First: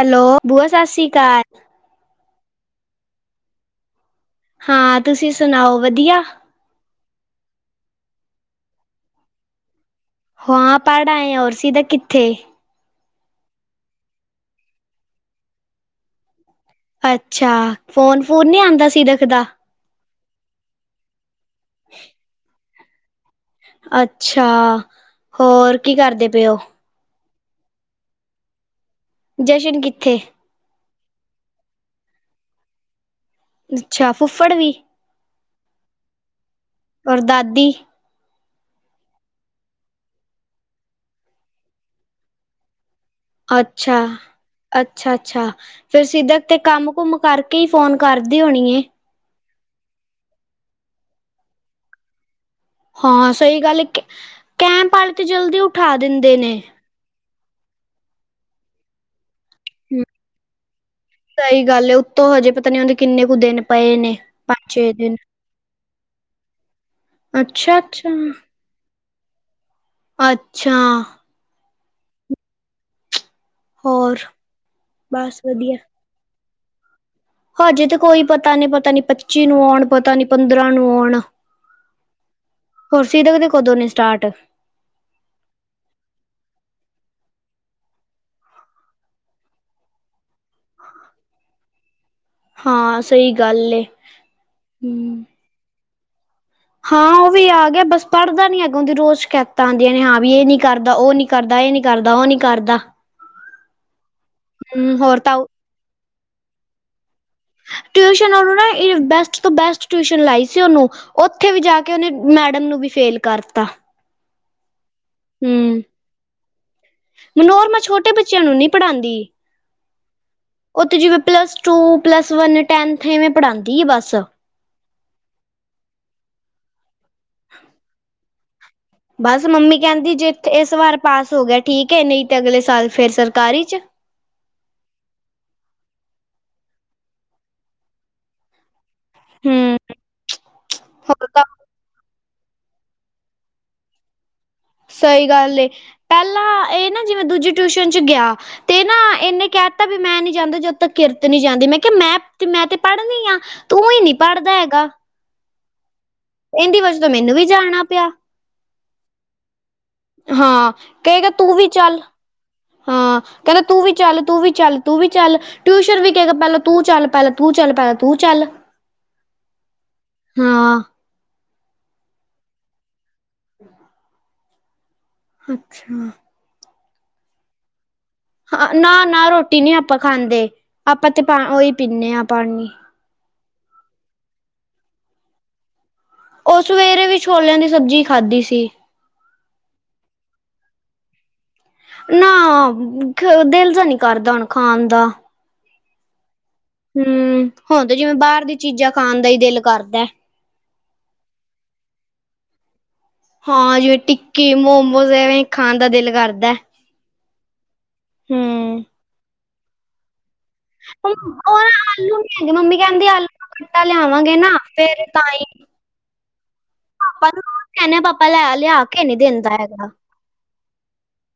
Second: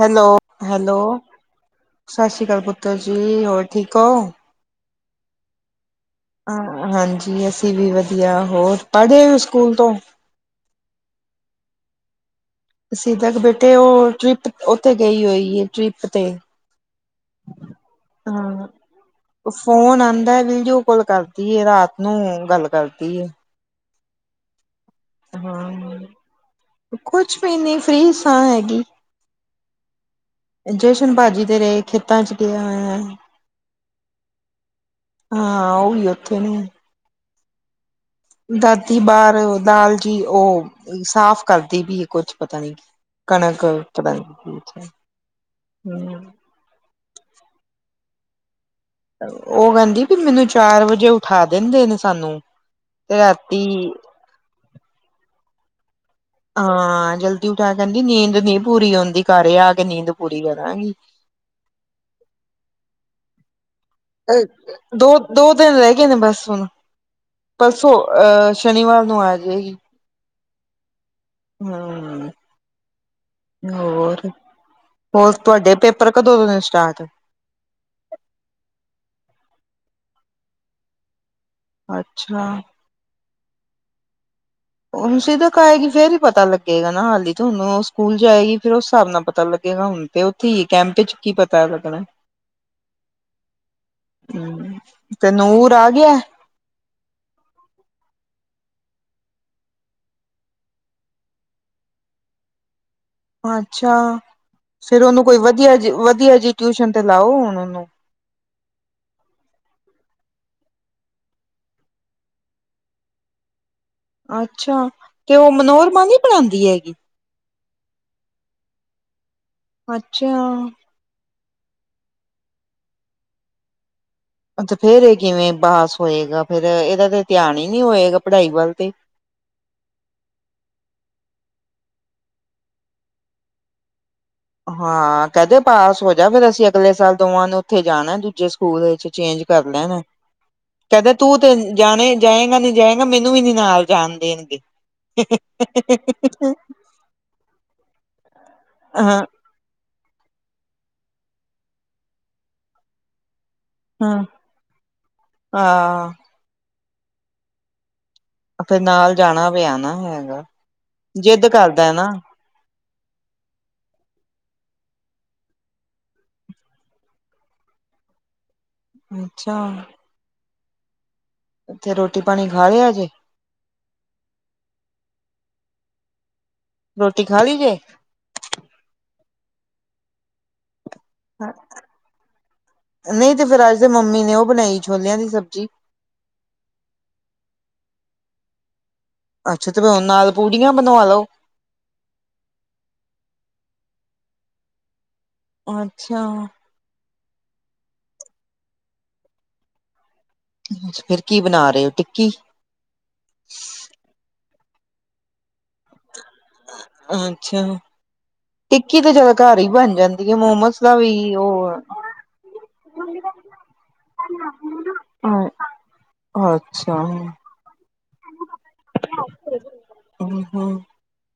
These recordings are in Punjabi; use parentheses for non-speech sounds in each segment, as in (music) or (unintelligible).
ਹੈਲੋ ਬੂਆ ਸਤਿ ਹੈਲੋ ਸ੍ਰੀ ਅਕਾਲ ਸਤਿ ਸ਼੍ਰੀ ਅਕਾਲ ਪੁੱਤਰ ਜੀ ਹੋਰ ਠੀਕ ਹੋ। ਹਾਂ ਤੁਸੀਂ ਸੁਣਾਓ ਵਧੀਆ ਹਾਂਜੀ ਅਸੀਂ ਵੀ ਵਧੀਆ ਹੋਰ ਪੜ੍ਹੇ ਹੋ ਸਕੂਲ ਤੋਂ ਹਾਂ ਪੜ੍ਹ ਆਏ ਹੋ ਔਰ ਸਿਦਕ ਕਿੱਥੇ ਸਿਦਕ ਬੇਟੇ ਉਹ ਟ੍ਰਿਪ ਉੱਥੇ ਗਈ ਹੋਈ ਹੈ ਟ੍ਰਿਪ ਤੇ ਅੱਛਾ ਫੋਨ ਫੁਨ ਨਹੀਂ ਹਾਂ ਆਂਦਾ ਸਿਦਕ ਦਾ ਫੋਨ ਆਂਦਾ ਵੀਡੀਓ ਕਾਲ ਕਰਦੀ ਰਾਤ ਨੂੰ ਗੱਲ ਕਰਦੀ ਏ। ਅੱਛਾ ਹੋਰ ਕੀ ਕਰਦੇ ਪਏ ਹੋ ਕੁਛ ਵੀ ਨੀ ਫਰੀ ਸਾਂ ਹੈਗੀ। ਜਸ਼ਨ ਕਿੱਥੇ ਜਸ਼ਨ ਭਾਜੀ ਤੇਰੇ ਖੇਤਾਂ 'ਚ ਗਿਆ ਹੋਇਆ। ਅੱਛਾ ਫੁੱਫੜ ਵੀ ਹਾਂ ਉਹ ਵੀ ਉੱਥੇ ਨੇ। ਔਰ ਦਾਦੀ ਦਾਦੀ ਬਾਹਾਰ ਦਾਲ ਜੀ ਉਹ ਸਾਫ਼ ਕਰਦੀ ਵੀ ਕੁੱਝ ਪਤਾ ਨੀ। ਕਣਕ ਅੱਛਾ ਪਤਾ ਨੀ ਅੱਛਾ, ਅੱਛਾ ਫਿਰ ਹਮ ਸਿੱਧਾ। ਤੇ ਕੰਮ ਕੁਮ ਕਰਕੇ ਹੀ ਫੋਨ ਕਰਦੀ ਹੋਣੀ। ਉਹ ਕਹਿੰਦੀ ਵੀ ਮੈਨੂੰ ਚਾਰ ਵਜੇ ਉਠਾ ਦੇਂਦੇ ਨੇ ਸਾਨੂੰ। ਤੇ ਹਾਂ, ਸਹੀ ਰਾਤੀ ਗੱਲ ਕੈਂਪ ਆਲੇ ਤੇ ਜਲਦੀ ਉਠਾ ਦਿੰਦੇ ਨੇ। ਹਾਂ, ਜਲਦੀ ਉਠਾ ਕੇਹਿੰਦੀ ਨੀਂਦ ਨੀ ਪੂਰੀ ਹੁੰਦੀ ਘਰ ਆ ਕੇ ਨੀਂਦ ਪੂਰੀ ਕਰਾਂਗੀ। ਸਹੀ ਗੱਲ ਹੈ ਉੱਤੋਂ ਹਜੇ ਪਤਾ ਨੀ ਹੁੰਦੀ ਕਿੰਨੇ ਕੁ ਦਿਨ ਪਏ ਨੇ। ਪੰਜ ਛੇ ਦੋ ਦਿਨ -ਦੋ ਦਿਨ ਰਹਿ ਗਏ ਨੇ ਬਸ ਹੁਣ ਪਰਸੋਂ ਅੱਛਾ-ਅੱਛਾ, ਅੱਛਾ ਅਹ ਸ਼ਨੀਵਾਰ ਨੂੰ ਆ ਜਾ ਏਗੀ। ਅੱਛਾ, ਹੂੰ, ਹੋਰ ਹੋਰ ਬਸ ਤੁਹਾਡੇ ਵਧੀਆ। ਪੇਪਰ ਕਦੋ ਦੇ ਨੇ ਸਟਾਰਟ। ਹਜੇ ਤੇ ਕੋਈ ਪਤਾ ਨਹੀਂ ਪਤਾ ਨੀ ਪੱਚੀ ਨੂੰ ਆਉਣ ਪਤਾ ਨੀ ਪੰਦਰਾਂ ਨੂੰ ਆਉਣ। ਅੱਛਾ, ਹੋਰ ਸੀਰਤ ਦੇ ਕਦੋਂ ਨੇ ਸਟਾਰਟ। ਹੁਣ ਸਕੂਲ ਤੱਕ ਆਏਗੀ ਫੇਰ ਹੀ ਪਤਾ ਲੱਗੇਗਾ ਨਾ ਹਾਲੀ ਤਾਂ ਉਹਨੂੰ ਸਕੂਲ ਜਾਏਗੀ ਫੇਰ ਉਸ ਹਿਸਾਬ ਨਾਲ ਪਤਾ ਲੱਗੇਗਾ ਹੁਣ ਤੇ ਉੱਥੇ ਹੀ ਕੈਂਪ ਚ ਕੀ ਪਤਾ ਲੱਗਣਾ। ਹਾਂ ਸਹੀ ਗੱਲ ਏ ਹੂੰ। ਤੇ ਨੂਰ ਆ ਗਿਆ। ਹਾਂ ਉਹ ਵੀ ਆ ਗਿਆ ਬਸ ਪੜ੍ਹਦਾ ਨੀ ਹੈਗਾ ਉਹਦੀ ਰੋਜ਼ ਸ਼ਿਕਾਇਤਾਂ ਆਂਦੀਆਂ ਨੇ ਹਾਂ ਵੀ ਇਹ ਨੀ ਕਰਦਾ ਉਹ ਨੀ ਕਰਦਾ ਇਹ ਨੀ ਕਰਦਾ ਉਹ ਨੀ ਕਰਦਾ। ਅੱਛਾ, ਹੂੰ ਫਿਰ ਹੋਰ ਉਹਨੂੰ ਤਾਂ ਕੋਈ ਵਧੀਆ ਜੀ-ਵਧੀਆ ਜੀ ਟਿਊਸ਼ਨ ਤੇ ਲਾਓ ਹੁਣ। ਉਹਨੂੰ ਟਿਊਸ਼ਨ ਉਹਨੂੰ ਨਾ ਇਹ ਬੈਸ ਸਭ ਤੋਂ ਬੈਸਟ ਟਿਊਸ਼ਨ ਲਾਈ ਸੀ ਓਹਨੂੰ, ਉੱਥੇ ਵੀ ਜਾ ਕੇ ਉਹਨੇ ਮੈਡਮ ਨੂੰ ਵੀ ਫੇਲ ਕਰਤਾ। ਅੱਛਾ, ਤੇ ਓ ਹੂੰ ਮਨੋਰਮਾ ਨੀ ਪੜਾਂਦੀ ਹੈਗੀ? ਮਨੋਰਮਾ ਛੋਟੇ ਬੱਚਿਆਂ ਨੂੰ ਨੀਂ ਪੜ੍ਹਾਦੀ। ਅੱਛਿਆ। ਉਹ ਤੇ ਜਿਵੇਂ plus two, plus one, tenth ਇਵੇਂ ਪੜ੍ਹਾਂਦੀ ਏ ਬਸ। ਅ ਤੇ ਫੇਰ ਇਹ ਕਿਵੇਂ ਪਾਸ ਹੋਏਗਾ ਫੇਰ ਇਹਦਾ ਤੇ ਧਿਆਨ ਈ ਨਹੀਂ ਹੋਏਗਾ ਪੜ੍ਹਾਈ ਵੱਲ ਤੇ। ਬਸ ਮੰਮੀ ਕਹਿੰਦੀ ਜੇ ਇੱਥੇ ਇਸ ਵਾਰ ਪਾਸ ਹੋ ਗਿਆ ਠੀਕ ਐ ਨਹੀਂ ਤੇ ਅਗਲੇ ਸਾਲ ਫੇਰ ਸਰਕਾਰੀ ਚ। ਹਾਂ, ਕਹਿ ਦੇ ਪਾਸ ਹੋ ਜਾ ਫੇਰ ਅਸੀਂ ਅਗਲੇ ਸਾਲ ਦੋਵਾਂ ਨੇ ਉੱਥੇ ਜਾਣਾ ਦੂਜੇ ਸਕੂਲ ਵਿੱਚ। ਚੇਂਜ ਕਰ ਹੂੰ। ਲੈਣਾ, ਕਹਿਦੇ ਹੋਰ ਤੂੰ ਤਾਂ ਤੇ ਜਾਣੇ ਜਾਏਗਾ ਨਈਂ ਜਾਏਗਾ ਮੈਨੂੰ ਵੀ ਨੀ ਨਾਲ ਜਾਣ ਦੇਣਗੇ। ਸਹੀ ਗੱਲ ਏ, ਪਹਿਲਾਂ ਇਹ ਨਾ ਜਿਵੇਂ ਦੂਜੀ ਟਿਊਸ਼ਨ ਚ ਗਿਆ, ਤੇ ਨਾ ਹਾਂ ਇਹਨੇ ਕਹਿ ਤੇ ਵੀ ਮੈਂ ਨੀ ਜਾਂਦਾ ਜਦੋਂ ਤੱਕ ਕਿਰਤ ਨੀ ਜਾਂਦੀ ਮੈਂ ਕਿਹਾ ਮੈਂ, ਮੈਂ ਤੇ ਪੜ੍ਹ ਰਹੀ ਆ। ਤੂੰ ਈ ਨੀਂ ਹਾਂ ਪੜ੍ਹਦਾ ਹੈਗਾ। ਹਾਂ। ਇਹਦੀ ਵਜਾ ਤੋਂ ਮੈਨੂੰ ਵੀ ਜਾਣਾ ਪਿਆ। ਅ ਫ਼ੇਰ ਨਾਲ ਜਾਣਾ ਪਿਆ ਨਾ। ਹੈਗਾ ਹਾਂ, ਕਹੇਗਾ ਜਿੱਦ ਤੂੰ ਵੀ ਕਰਦਾ ਚੱਲ। ਨਾ ਹਾਂ, ਕਹਿੰਦਾ ਤੂੰ ਵੀ ਚੱਲ-ਤੂੰ ਵੀ ਚੱਲ-ਤੂੰ ਵੀ ਚੱਲ। ਟਿਊਸ਼ਨ ਵੀ ਕਹੇਗਾ ਪਹਿਲਾ ਤੂੰ ਚੱਲ ਪਹਿਲਾ ਤੂੰ ਚੱਲ ਪਹਿਲਾ ਤੂੰ ਚੱਲ। ਅੱਛਾ। ਹਾਂ। ਤੇ ਰੋਟੀ-ਪਾਣੀ ਖਾ ਲਿਆ ਜੇ? ਅੱਛਾ। ਰੋਟੀ ਖਾ ਲਈ ਜੇ? ਹਾਂ, ਨਾ-ਨਾ ਰੋਟੀ ਨੀ ਆਪਾਂ ਖਾਂਦੇ, ਆਪਾਂ ਤੇ ਪਾ ਉਹੀ ਪੀਨੇ ਆਂ ਪਾਣੀ। ਨਈਂ ਤੇ ਫਿਰ ਅੱਜ ਦੇ ਮੰਮੀ ਨੇ ਉਹ ਬਣਾਈ, ਛੋਲਿਆਂ ਦੀ ਸਬਜ਼ੀ। ਉਹ ਸਵੇਰੇ ਵੀ ਛੋਲਿਆਂ ਦੀ ਸਬਜ਼ੀ ਖਾਧੀ ਸੀ। ਅੱਛਾ ਤੇ ਹੁਣ ਨਾਲ ਪੂੜੀਆਂ ਬਣਾ ਲੋ। ਨਾ, ਦਿਲ ਜਾ ਨੀਂ ਕਰਦਾ ਹੁਣ ਖਾਣ ਦਾ। ਅੱਛਾ। ਹੂੰ, ਹੁਣ ਤੇ ਜਿਵੇਂ ਬਾਹਰ ਦੀ ਚੀਜ਼ਾਂ ਖਾਣ ਦਾ ਈ ਦਿਲ ਕਰਦਾ। ਫੇਰ ਕੀ ਬਣਾ ਰਹੇ ਓ ਟਿੱਕੀ? ਹਾਂ, ਜਿਵੇਂ ਟਿੱਕੀ, ਮੋਮੋਸ ਐਵੇਂ ਖਾਣ ਦਾ ਦਿਲ ਕਰਦਾ। ਅ-ਅੱਛਾ, ਹਮ ਟਿੱਕੀ ਤਾਂ ਜਿਆਦਾ ਘਰ ਹੀ ਬਣ ਜਾਂਦੀ ਆ ਮੋਮੋਸ ਦਾ ਊ, ਵੀ ਉਹ ਨਾ ਆਲੂ ਨੀ ਹੈਗੇ, ਮੰਮੀ ਕਹਿੰਦੀ ਆਲੂ ਦਾ ਆਟਾ ਲਿਆਵਾਂਗੇ ਨਾ, ਫੇਰ ਤਾਂ ਈ। ਅੱਛਾ। ਪਾਪਾ ਨੂੰ, ਕਹਿੰਨੇ ਪਾਪਾ ਲੈ-ਲਿਆ ਕੇ ਨੀਂ ਦਿੰਦਾ ਹੈਗਾ। ਹੂੰ-ਹੂੰ,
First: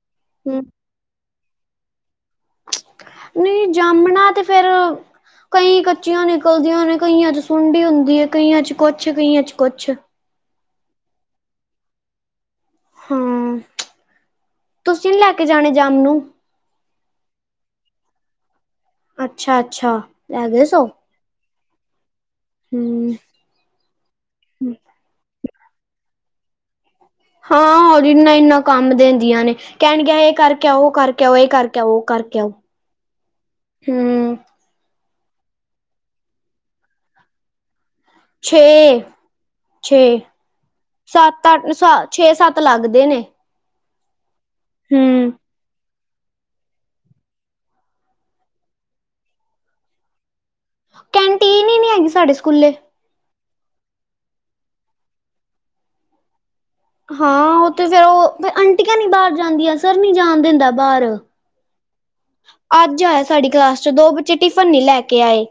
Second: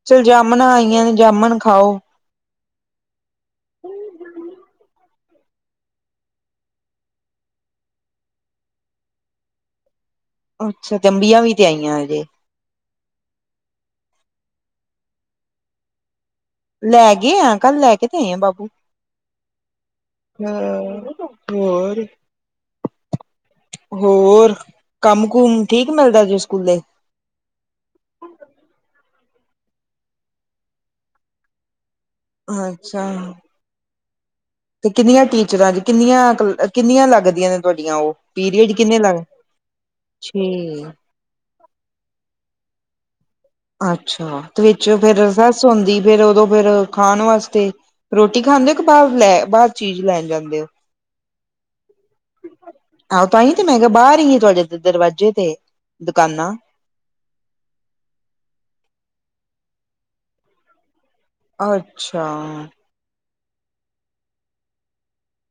ਚਲ ਹਮ ਜਾਮਣਾ ਆਈਆਂ ਨੇ ਜਾਮਣ ਖਾਓ। ਨਈਂ ਜਾਮਣਾ ਤੇ ਫੇਰ ਕਈ ਕੱਚੀਆਂ ਨਿਕਲਦੀਆਂ ਨੇ, ਕਈਆਂ ਚ ਸੁੰਡੀ ਹੁੰਦੀ ਐ, ਕਈਆਂ ਚ' ਕੁੱਛ, ਕਈਆਂ ਚ' ਕੁੱਛ। ਅੱਛਾ, ਤੇ ਅੰਬੀਆਂ ਵੀ ਤੇ ਆਈਆਂ ਹਜੇ। ਹਾਂ, ਤੁਸੀਂ ਨੀ ਲੈ ਕੇ ਜਾਣੇ ਜਾਮਨੂੰ? ਲੈ ਗਏ ਆ ਕੱਲ ਲੈ ਕੇ ਤੇ ਆਏ ਆ ਬਾਬੂ। ਅੱਛਾ-ਅੱਛਾ, ਲੈ ਹਾਂ ਗਏ ਸੌ। ਹੋਰ। ਹੂੰ। ਹੋਰ, ਕੰਮ-ਕੁਮ ਠੀਕ ਮਿਲਦਾ ਜੇ ਸਕੂਲੇ? ਹਾਂ ਉਹ ਇੰਨਾ-ਇੰਨਾ ਕੰਮ ਦਿੰਦੀਆਂ ਨੇ, ਕਹਿਣਗੀਆ ਇਹ ਕਰਕੇ ਆਓ, ਉਹ ਕਰਕੇ ਆਓ, ਇਹ ਕਰਕੇ ਆ-ਉਹ ਕਰ ਅੱਛਾ। ਹੂੰ। ਤੇ ਕਿੰਨੀਆਂ ਟੀਚਰਾਂ ਜੀ ਕਿੰਨੀਆਂ, ਕਿੰਨੀਆਂ ਲੱਗਦੀਆਂ ਨੇ ਤੁਹਾਡੀਆਂ ਓ। ਛੇ ਪੀਰੀਅਡ ਕਿੰਨੇ ਲਗ, ਛੇ। ਸੱਤ-ਅੱਠ ਸਾ, ਛੇ-ਸੱਤ ਲੱਗਦੇ ਨੇ। ਅੱਛਾ, ਤੇ ਵਿੱਚ ਫੇਰ ਹੂੰ ਰਸੈਸ ਹੁੰਦੀ ਫੇਰ ਉਦੋਂ ਫੇਰ ਖਾਣ ਵਾਸਤੇ, ਰੋਟੀ ਖਾਂਦੇ ਓ ਕਿ ਬਾਹਰ ਲੈ, ਬਾਹਰ ਚੀਜ਼ ਲੈਣ ਜਾਂਦੇ ਓ? ਕੈਂਟੀਨ ਈ ਨੀਂ ਹੈਗੀ ਸਾਡੇ ਸਕੂਲੇ। ਆਹੋ ਤਾਂਈ ਤੇ ਮੈਂ ਕਿਹਾ ਬਾਹਰ ਈ, ਤੁਹਾਡੇ ਦ-ਦਰਵਾਜ਼ੇ ਤੇ, ਦੁਕਾਨਾਂ। ਹਾਂ ਉਹ ਤੇ ਫੇਰ ਉਹ ਫ, ਆਂਟੀਆਂ ਨੀ ਬਾਹਰ ਜਾਂਦੀਆਂ ਸਰ ਨੀ ਜਾਣ ਦਿੰਦਾ ਬਾਹਰ। ਅੱਛਾ। ਅੱਜ ਆਇਆ ਸਾਡੀ ਕਲਾਸ ਚ ਦੋ ਬੱਚੇ ਟਿਫਨ ਨੀ ਲੈ ਕੇ ਆਏ,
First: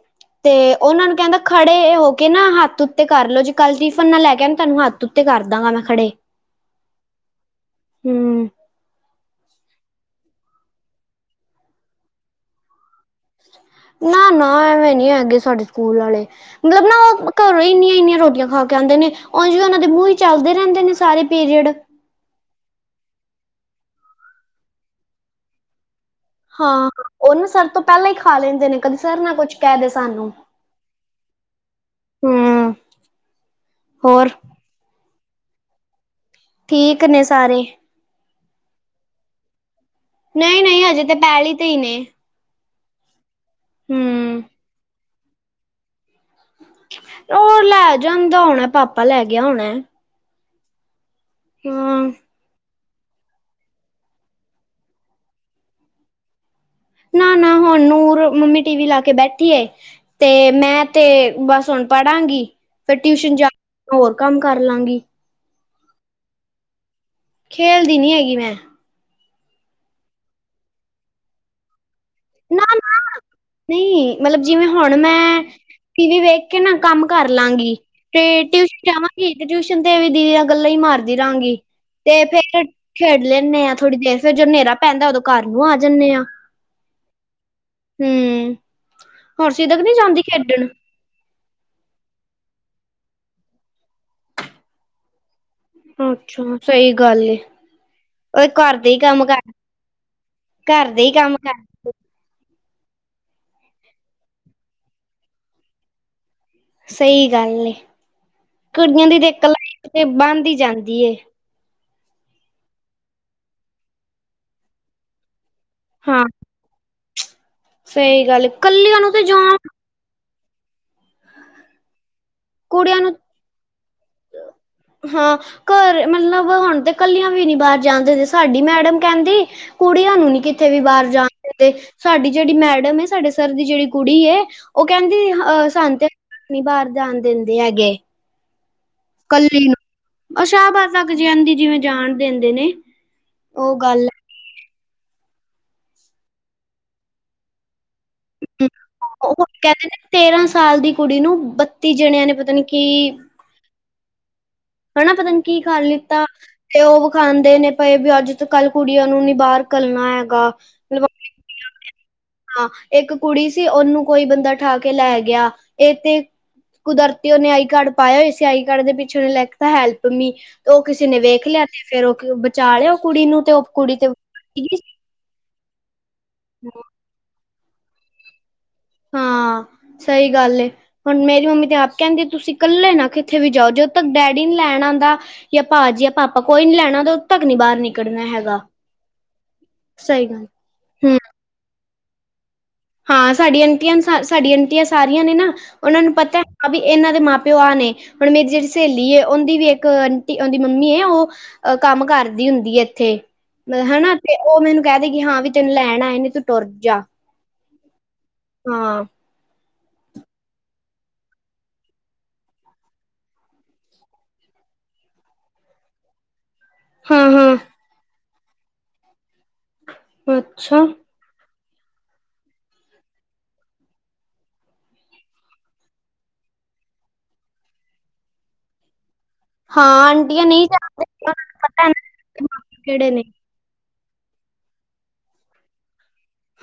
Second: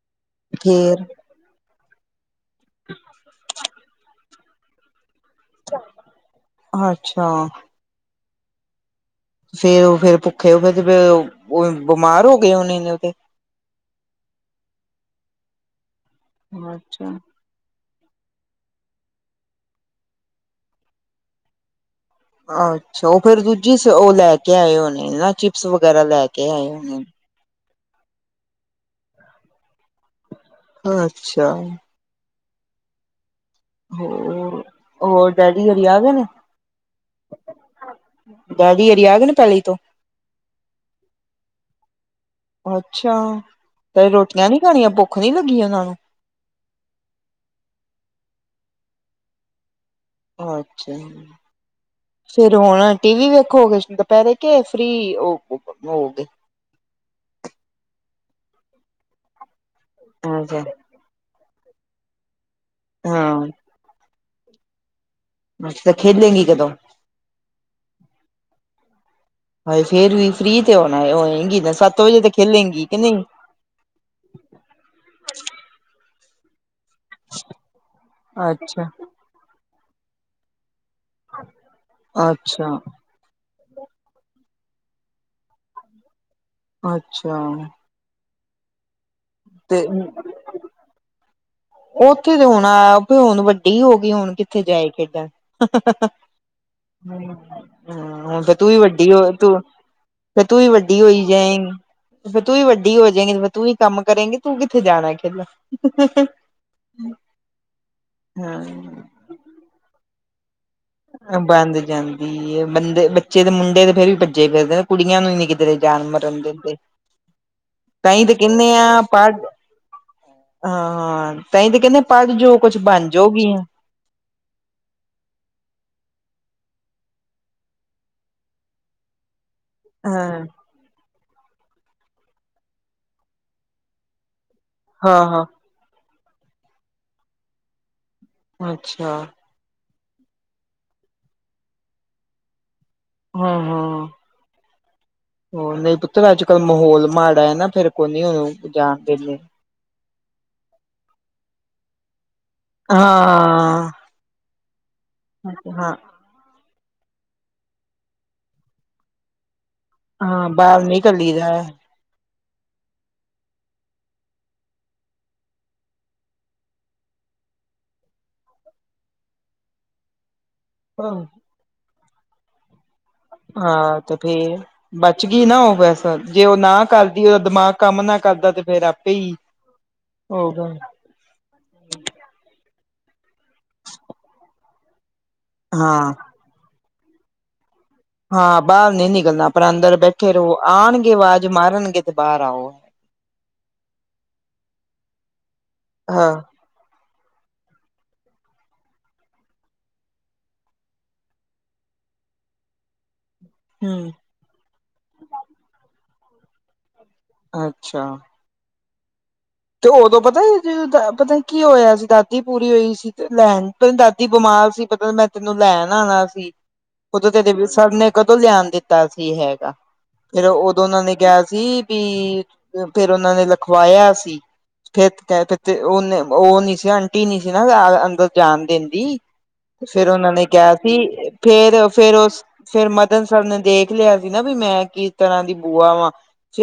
ਤੇ ਫੇਰ ਉਹਨਾਂ ਨੂੰ ਕਹਿੰਦਾ ਖੜੇ ਹੋ ਕਹਿਣਾ ਹੱਥ ਉੱਤੇ ਕਰ ਲੋ ਜੇ ਕੱਲ ਟਿਫਨ ਨਾ ਲੈ ਕੇ ਆਏ ਤੁਹਾਨੂੰ ਹੱਥ ਉੱਤੇ ਕਰ ਕਰਦਾਂਗਾ ਮੈਂ ਖੜੇ, ਅੱਛਾ ਹੂੰ। ਫੇਰ ਉਹ ਫੇਰ ਭੁੱਖੇ ਉਹ ਹੋ ਜਿਵੇਂ ਓ, ਉਹ ਬਿਮਾਰ ਹੋ ਗਏ ਹੋਣੇ ਨੇ ਓ ਤੇ। ਨਾ-ਨਾ ਐਵੇਂ ਨੀ ਹੈਗੇ ਸਾਡੇ ਸਕੂਲ ਆਲੇ, ਮਤਲਬ ਨਾ ਅੱਛਾ ਉਹ ਘਰੋਂ ਈ ਇੰਨੀਆਂ-ਇੰਨੀਆਂ ਰੋਟੀਆਂ ਖਾ ਕੇ ਆਉਂਦੇ ਨੇ, ਉਂਝ ਵੀ ਉਹਨਾਂ ਦੇ ਮੂੰਹ ਈ ਚੱਲਦੇ ਰਹਿੰਦੇ ਨੇ ਸਾਰੇ ਪੀਰੀਅਡ। ਅੱਛਾ ਉਹ ਫੇਰ ਦੂਜੀ ਉਹ ਲੈ ਕੇ ਆਏ ਹੋਣੇ ਨਾ ਚਿਪਸ ਵਗੈਰਾ ਲੈ ਕੇ ਆਏ ਹਾਂ, ਹੋਣੇ ਉਹ ਨਾ ਸਰ ਤੋਂ ਪਹਿਲਾਂ ਈ ਖਾ ਲੈਂਦੇ ਨੇ, ਕਦੇ ਸਰ ਨਾ ਕੁਛ ਕਹਿ ਦੇ ਸਾਨੂੰ। ਅੱਛਾ। ਹੂੰ। ਹੋਰ, ਹੋਰ ਡੈਡੀ ਹੋਰੀ ਆ ਗਏ ਨੇ? ਠੀਕ ਨੇ ਸਾਰੇ। ਦਾਦੀ ਹੋਰੀ ਆ ਗਏ ਨੇ ਪੈਲੀ ਤੋਂ। ਨਈਂ-ਨਈਂ ਹਜੇ ਤਾਂ ਪੈਲ਼ੀ ਤੇ ਈ ਨੇ। ਅੱਛਾ, ਤੇ ਹੂੰ ਰੋਟੀਆਂ ਨੀ ਖਾਣੀਆਂ ਭੁੱਖ ਨੀ ਲੱਗੀ ਉਹਨਾਂ ਨੂੰ। ਉਹ ਲੈ ਜਾਂਦਾ ਹੋਣਾ ਪਾਪਾ ਲੈ ਗਿਆ ਹੋਣਾ। ਅੱਛਾ, ਹਾਂ ਫੇਰ ਹੁਣ ਟੀ ਵੀ ਵੇਖੋਗੇ, ਦੁਪਹਿਰੇ ਕੇ ਫ੍ਰਰੀ ਹੋ-ਹੋ ਗੇ। ਨਾ-ਨਾ ਹੁਣ ਨੂਰ ਮੰਮੀ ਟੀ ਵੀ ਲਾ ਕੇ ਬੈਠੀ ਏ ਤੇ, ਅੱਛਾ ਮੈਂ ਤੇ ਬਸ ਹੁਣ ਪੜਾਂਗੀ, ਫੇਰ ਟਿਊਸ਼ਨ ਹਾਂ ਜਾ, ਹੋਰ ਕੰਮ ਕਰ ਲਾਂਗੀ। ਅੱਛਾ ਖੇਲੇਗੀ ਕਦੋਂ? ਖੇਲਦੀ ਨੀ ਹੈਗੀ ਮੈਂ। ਹਾਏ ਫੇਰ ਵੀ ਫ੍ਰਰੀ ਤੇ ਹੁਣ ਹੋਏਗੀ ਨਾ ਸੱਤ ਵਜੇ ਤੇ ਖੇਲੇਗੀ ਕਿ ਨਈ? ਫਰੀ ਮਤਲਬ ਜਿਵੇਂ ਹੁਣ ਮੈਂ ਟੀ ਵੀ ਵੇਖ ਕੇ ਨਾ ਕੰਮ ਕਰ ਲਾਂਗੀ, ਤੇ ਟਿਊਸ਼ਨ ਅੱਛਾ ਜਾਵਾਂ ਤੇ ਟਿਊਸ਼ਨ ਤੇ ਵੀ ਦੀਦੀ ਨਾਲ ਗੱਲਾਂ ਈ ਮਾਰਦੀ ਰਹਾਂਗੀ ਤੇ ਫੇਰ ਅੱਛਾ ਖੇਡ ਲੈਂਨੇ ਆਂ ਥੋੜੀ ਦੇਰ ਫੇਰ ਜਦੋਂ ਨੇਰਾ ਪੈਂਦਾ ਉਦੋਂ ਘਰ ਨੂੰ ਆ ਜਾਂਦੇ ਆਂ। ਅੱਛਾ। ਹੂੰ, ਹੋਰ ਸਿਦਕ ਤੇ ਨੀਂ ਜਾਂਦੀ ਖੇਡਣ? ਉੱਥੇ ਤੇ ਹੁਣ ਆ ਉਹ ਤੇ ਹੁਣ ਵੱਡੀ ਹੋ ਗਈ ਹੁਣ ਕਿੱਥੇ ਜਾਏ ਖੇਡਣ। ਅੱਛਾ ਸਹੀ ਗੱਲ ਏ। ਹੂੰ, ਹੁਣ ਉਹ ਤੇ ਤੂੰ ਵੀ ਘਰ ਦੇ ਹੀ ਵੱਡੀ ਹੋ, ਕੰਮ ਕਰ ਤੂੰ ਫੇਰ ਤੂੰ ਵੀ ਘਰ ਵੱਡੀ ਦੇ ਹੀ ਹੋਈ ਕੰਮ ਜਾਏਗੀ। ਕਰ ਅ ਫ਼ੇਰ ਤੂੰ ਵੀ ਵੱਡੀ ਹੋ ਜਾਏਗੀ, ਤੂੰ ਵੀ ਕੰਮ ਕਰੇਗੀ, ਤੂੰ ਕਿੱਥੇ ਜਾਣਾ ਖੇਲਣ। ਸਹੀ ਗੱਲ ਏ, ਕੁੜੀਆਂ ਹਾਂ ਦੀ ਇੱਕ ਲਾਈਫ਼ ਤੇ ਬੰਦ ਈ ਜਾਂਦੀ ਏ ਬੰਦ ਜਾਂਦੀ ਐ ਬੰਦੇ, ਬੱਚੇ ਦੇ ਮੁੰਡੇ ਤੇ ਫੇਰ ਵੀ ਭੱਜੇ ਫਿਰਦੇ ਕੁੜੀਆਂ ਨੂੰ ਈ ਨੀ ਕਿਧਰੇ ਜਾਣ ਹਾਂ ਮਰਨ ਦਿੰਦੇ, ਤਾਂਈ ਸਹੀ ਤੇ ਗੱਲ ਏ। ਕਹਿਣੇ ਕੱਲੀਆਂ ਆ ਨੂੰ ਤੇ ਪੜ੍ਹ ਜਾਣ ਹਾਂ-ਹਾਂ ਤਾਈਂ ਤੇ ਕਹਿੰਦੇ ਆ ਪੜ੍ਹ ਜੋ ਕੁਛ ਕੁੜੀਆਂ ਬਣ ਨੂੰ ਜੋਗੀ ਆ। ਹਾਂ। ਘਰ ਮਤਲਬ ਹੁਣ ਤੇ ਕੱਲੀਆਂ ਵੀ ਨੀ ਬਾਹਰ ਜਾਂਦੇ ਸਾਡੀ ਮੈਡਮ ਕਹਿੰਦੀ ਕੁੜੀਆਂ ਨੂੰ ਨੀ ਹਾਂ ਕਿਥੇ ਵੀ ਬਾਹਰ ਜਾਣ ਦਿੰਦੇ। ਸਾਡੀ ਜਿਹੜੀ ਮੈਡਮ ਹੈ ਸਾਡੇ ਸਰ ਦੀ ਜਿਹੜੀ ਕੁੜੀ ਹੈ। ਉਹ ਹਾਂ ਕਹਿੰਦੀ ਹਾਂ ਅਹ, ਸਾਨੂੰ ਤੇ ਨਹੀਂ ਬਾਹਰ ਜਾਣ ਦਿੰਦੇ ਹੈਗੇ। ਅੱਛਾ। ਕੱਲੀ ਨੂੰ ਉਹ ਸ਼ਾਹਬਾਦ ਜਦੀ ਜਿਵੇਂ ਜਾਣ ਦਿੰਦੇ ਨੇ। ਹਾਂ- ਉਹ ਗੱਲ ਹਾਂ। ਨਹੀਂ ਪੁੱਤਰ, ਅੱਜ ਕੱਲ੍ਹ ਮਾਹੌਲ ਮਾੜਾ ਹੈ ਨਾ। ਫੇਰ ਕੋ ਨਹੀ ਹੈ ਉਹਨੂੰ ਜਾਣ ਉਹ ਦਿੰਦੇ। ਕਹਿੰਦੇ ਨੇ ਤੇਰਾਂ ਸਾਲ ਦੀ ਕੁੜੀ ਨੂੰ ਬੱਤੀ ਜਣਿਆਂ ਨੇ ਪਤਾ ਨੀ ਕੀ ਹਾਂ। ਹਨਾ। ਪਤਾ ਨ ਕੀ ਕਰਾ ਹਾਂ ਲਿੱਤਾ। ਤੇ ਉਹ ਵਿਖਾਂਦੇ ਨੇ ਪਏ ਵੀ ਅੱਜ ਤੋਂ ਕੱਲ ਕੁੜੀਆਂ ਨੂੰ ਨੀ ਬਾਹਰ ਘਲਣਾ ਹਾਂ ਹੈਗਾ। ਬਾਹਰ ਨਿਕਲੀ ਦਾ ਹਾਂ। ਇੱਕ ਕੁੜੀ ਸੀ ਉਹਨੂੰ ਕੋਈ ਬੰਦਾ ਉਠਾ ਕੇ ਲੈ ਗਿਆ। ਇਹ ਤੇ ਕੁਦਰਤੀ ਉਹੇ ਆਈ ਕਾਰਡ ਪਾਇਆ। ਇਸੇ ਆਈ ਕਾਰਡ ਦੇ ਪਿੱਛੇੇ ਲੈ ਹੈਲਪ ਮੀ ਤੇ ਉਹ ਕਿਸੇ ਨੇ ਵੇਖ ਲਿਆ। ਤੇ ਫੇਰ ਉਹ ਬਚਾ ਲਿਆ ਓ ਕੁੜੀ ਨੂੰ ਤੇ ਉਹ ਕੁੜੀ ਤੇ ਕਿ ਨਾ ਉਹ ਵੈਸਾ। ਜੇ ਉਹ ਨਾ ਕਰਦੀ, ਉਹਦਾ ਦਿਮਾਗ ਕੰਮ ਨਾ ਕਰਦਾ। ਤੇ ਫੇਰ ਕਈ ਹਾਂ ਸਹੀ ਹੋ ਗੱਲ ਏ ਗਏ। ਹੁਣ, ਮੇਰੀ ਮੰਮੀ ਤੇ ਆਪ ਕਹਿੰਦੇ ਤੁਸੀਂ ਇਕੱਲੇ ਨਾ ਕਿੱਥੇ ਵੀ ਜਾਓ। ਜਦੋਂ ਤੱਕ ਡੈਡੀ ਨਹੀਂ ਲੈਣ ਆਉਂਦਾ। ਕਿ ਆਪਾਂ ਆ ਜਾਈਏ ਹਾਂ ਪਾਪਾ ਕੋਈ ਨਹੀ ਲੈਣਾ ਆਉਦਾ ਉਦੋਂ ਤੱਕ ਨੀ ਬਾਹਰ ਨਿਕਲ ਹਾਂ, ਬਾਹਰ ਨਹੀ ਨਿਕਲਣਾ। ਆਪ ਅੰਦਰ ਸਹੀ ਬੈਠੇ ਗੱਲ ਰਹੋ ਆਉਣਗੇ ਹੂੰ ਆਵਾਜ਼ ਮਾਰਨਗੇ ਤੇ ਬਾਹਰ ਆਓ। ਹਾਂ, ਸਾਡੀਆਂ ਆਂਟੀਆਂ, ਸਾਡੀਆਂ ਆਂਟੀਆਂ ਸਾਰੀਆਂ ਨੇ ਨਾ। ਉਹਨਾਂ ਨੂੰ ਪਤਾ ਹਾਂ, ਵੀ ਇਹਨਾਂ ਦੇ ਮਾਂ- ਪਿਓ ਆ ਨੇ। ਹੁਣ ਮੇਰੀ ਜਿਹੜੀ ਸਹੇਲੀ ਉਹਦੀ ਵੀ ਇੱਕ ਆਂਟੀ ਉਹਦੀ ਮੰਮੀ ਹੈ। ਉਹ ਅਹ ਕੰਮ ਕਰਦੀ ਹੁੰਦੀ ਹੈ। ਇੱਥੇ ਹਮ ਹੈਨਾ। ਤੇ ਉਹ ਮੈਨੂੰ ਕਹਿ ਦੇਵੇਗੀ ਕਿ ਹਾਂ ਵੀ ਤੈਨੂੰ ਲੈਣ ਆਏ ਨੇ ਤੇ ਤੂੰ ਤੁਰ ਜਾ। ਅੱਛਾ। ਹਾਂ। ਤੇ ਉਦੋਂ ਪਤਾ, ਜਦੋਂ ਪਤਾ ਕੀ ਹੋਇਆ ਸੀ ਦਾਦੀ ਪੂਰੀ ਹੋਈ ਸੀ। ਤੇ ਲੈਣ ਤੇਰੀ ਦਾਦੀ ਬਿਮਾਰ ਸੀ। ਪਤਾ ਮੈਂ ਤੈਨੂੰ ਲੈਣ ਆਉਣਾ ਸੀ। ਹਾਂ ਉਦੋਂ ਹਾਂ ਤੇਰੇ ਸਰ ਨੇ ਕਦੋਂ ਲਿਆਣ ਦਿੱਤਾ ਸੀ ਹੈਗਾ। ਫੇਰ ਉਦੋਂ ਅੱਛਾ ਉਹਨਾਂ ਨੇ ਕਿਹਾ ਸੀ ਵੀ, ਫੇਰ ਉਹਨਾ ਨੇ ਲਿਖਵਾਇਆ ਸੀ। ਫੇਰ ਕਹ ਫਿਰ ਤੇ ਉਹਨੇ ਉਹ ਨੀ ਸੀ ਆਂਟੀ ਨੀ ਸੀ ਨਾ ਅੰਦਰ ਜਾਣ ਦੇਣ ਦੀ। ਹਾਂ ਫੇਰ ਉਹਨਾਂ ਨੇ ਆਂਟੀਆਂ ਨਹੀਂ ਕਿਹਾ ਸੀ। ਜਾਣਦੇ ਫੇਰ, ਪਤਾ ਫੇਰ ਉਸ ਫੇਰ ਮਦਨ ਸਰ ਨੇ ਦੇਖ ਦੇਖ ਲਿਆ ਸੀ ਨਾ ਵੀ ਮੈਂ ਕਿਸ ਤਰ੍ਹਾਂ ਦੀ ਬੂਆ ਵਾ।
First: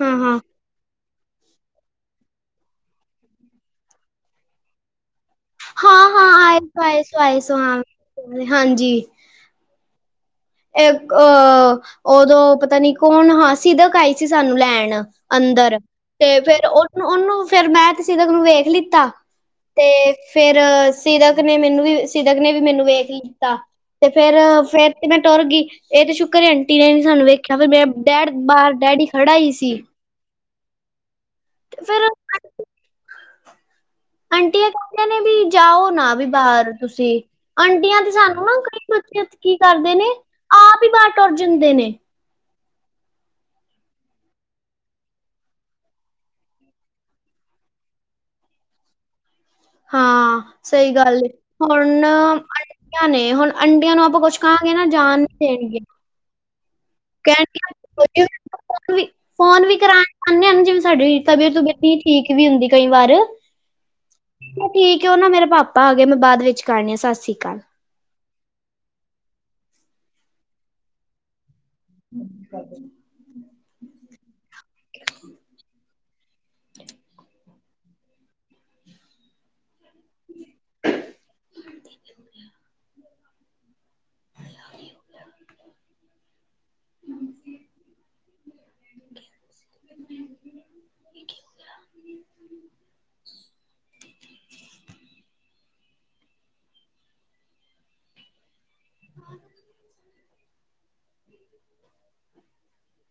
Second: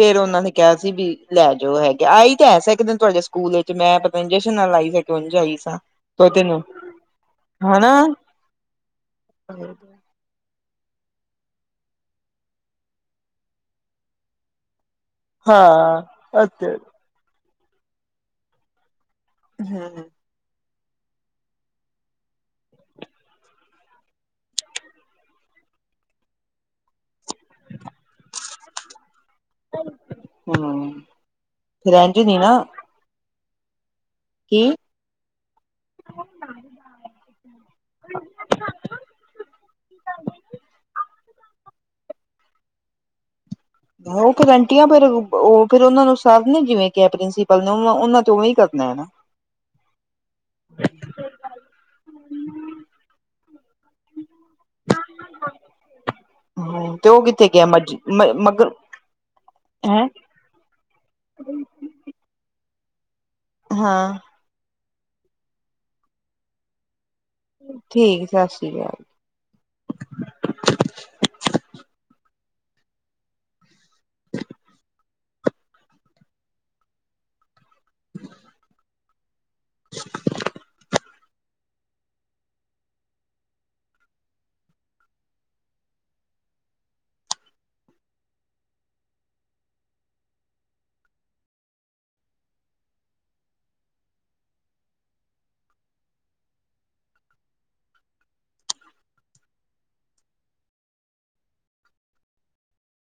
ਹਾਂ ਹਾਂ ਉਹਨਾਂ ਨੇ ਕਿਹਾ ਸੀ ਵੀ ਲੈ ਜਾਓ ਹੈਗੇ ਆਈ ਤਾਂ ਐਸ ਇੱਕ ਦਿਨ ਤੁਹਾਡੇ ਸਕੂਲ ਵਿੱਚ ਮੈਂ ਪਤਾ ਨਹੀ ਜਸ਼ਨ ਨਾਲ ਆਈ ਸੀ ਤੇ ਉਜ ਸੀ। ਹਾਂ- ਹਾਂ ਆਏ ਸੋ ਆਏ ਸੋ ਆਏ ਸੋ ਹਾਂ ਹਾਂਜੀ ਹਾਂ ਇਕ, ਉਦੋਂ ਪਤਾ ਨੀ ਕੌਣ ਹਾਂ, ਸਿਦਕ ਆਾਈ ਸੀ ਸਾਨੂੰ ਲੈਣ। ਅੰਦਰ ਹਾਂ ਤੇ ਫੇਰ ਅੱਛਾ ਉਹ ਉਹਨੂੰ ਫੇਰ ਮੈਂ ਸਿਦਕ ਨੂੰ ਵੇਖ ਲਿੱਤਾ ਤੇ ਹਮ ਫੇਰ ਸਿਦਕ ਨੇ ਮੈਨੂੰ ਵੀ ਸਿਦਕ ਨੇ ਵੀ ਮੈਨੂੰ ਵੇਖ ਲਤਾ ਤੇ ਫੇਰ-ਫੇਰ ਤੇ ਮੈਂ ਤੁਰ ਗਈ ਇਹ ਤੇ ਸ਼ੁੱਕਰ ਆਂਟੀ ਨੇ ਸਾਨੂੰ ਵੇਖਿਆ ਫਿਰ ਮੇ ਡੈਡ ਬਾਹਰ ਡੈਡੀ ਖੜਾ ਹੀ ਸੀ। ਹਾਂ ਫੇਰ ਇਂਝ ਨ ਨਾ। ਆਂਟੀ ਕੀ ਏ (unintelligible) ਨੇ ਵੀ ਜਾਓ ਨਾ ਵੀ ਬਾਹਰ ਤੁਸੀਂ ਆਂਟੀਆਂ ਤੇ ਸਾਨੂੰ ਨਾ ਕਈ 'ਚ ਕੀ ਕਰਦੇ ਨੇ ਆਪ ਹੀ ਬਾਹਰ ਤੁਰ ਜਾਂਦੇ ਨੇ। ਰੂਮ 'ਚ ਬੈਠੀ ਆਂ ਪਰ ਉਹ ਫੇਰ ਉਹ ਫੇਰ ਉਹ ਨੂੰ ਸਰ ਨੇ ਜਿਵੇਂ ਕਿ ਪ੍ਰਿੰਸੀਪਲ ਨੇ ਉਹਨਾਂ ਤੇ ਉ ਵੀ ਕਰਨਾ ਏ ਨਾ। (inaudible) ਹਾਂ ਸਹੀ ਗੱਲ ਏ। ਹੁਣ ਆਂਟੀਆਂ ਨੇ ਹੁਣ ਆਂਟੀਆਂ ਨੂੰ ਆਪਾਂ ਕੁਛ ਕਹਾਂਗੇ ਨਾ ਜਾਨ ਨੀ ਦੇਣਗੇ। ਹੂੰ ਤੇ ਉਹ ਕਿਥੇ ਕਿ ਮ-ਮ ਕਹਿਣਗੇ ਮਗਰ ਹੈਂ। ਹਾਂਜੀ-ਹਾਂਜੀ ਜਿਵੇਂ ਸਾਡੀ ਤਬੀਅਤ- ਤਬੀਅਤ ਹੀ ਠੀਕ ਵੀ ਹੁੰਦੀ ਕਈ ਵਾਰ ਹਾਂ ਆ ਠੀਕ ਉਹ ਨਾ ਮੇਰੇ ਪਾਪਾ ਆਗੇ ਮੈਂ ਬਾਅਦ ਵਿੱਚ ਕਰਨੀ ਆ ਸਤਿ ਸ੍ਰੀ ਅਕਾਲ। ਠੀਕ ਸਤਿ ਸ੍ਰੀ ਅਕਾਲ। ਹੂੰ (inaudible) (inaudible) (inaudible) ਹਾਂ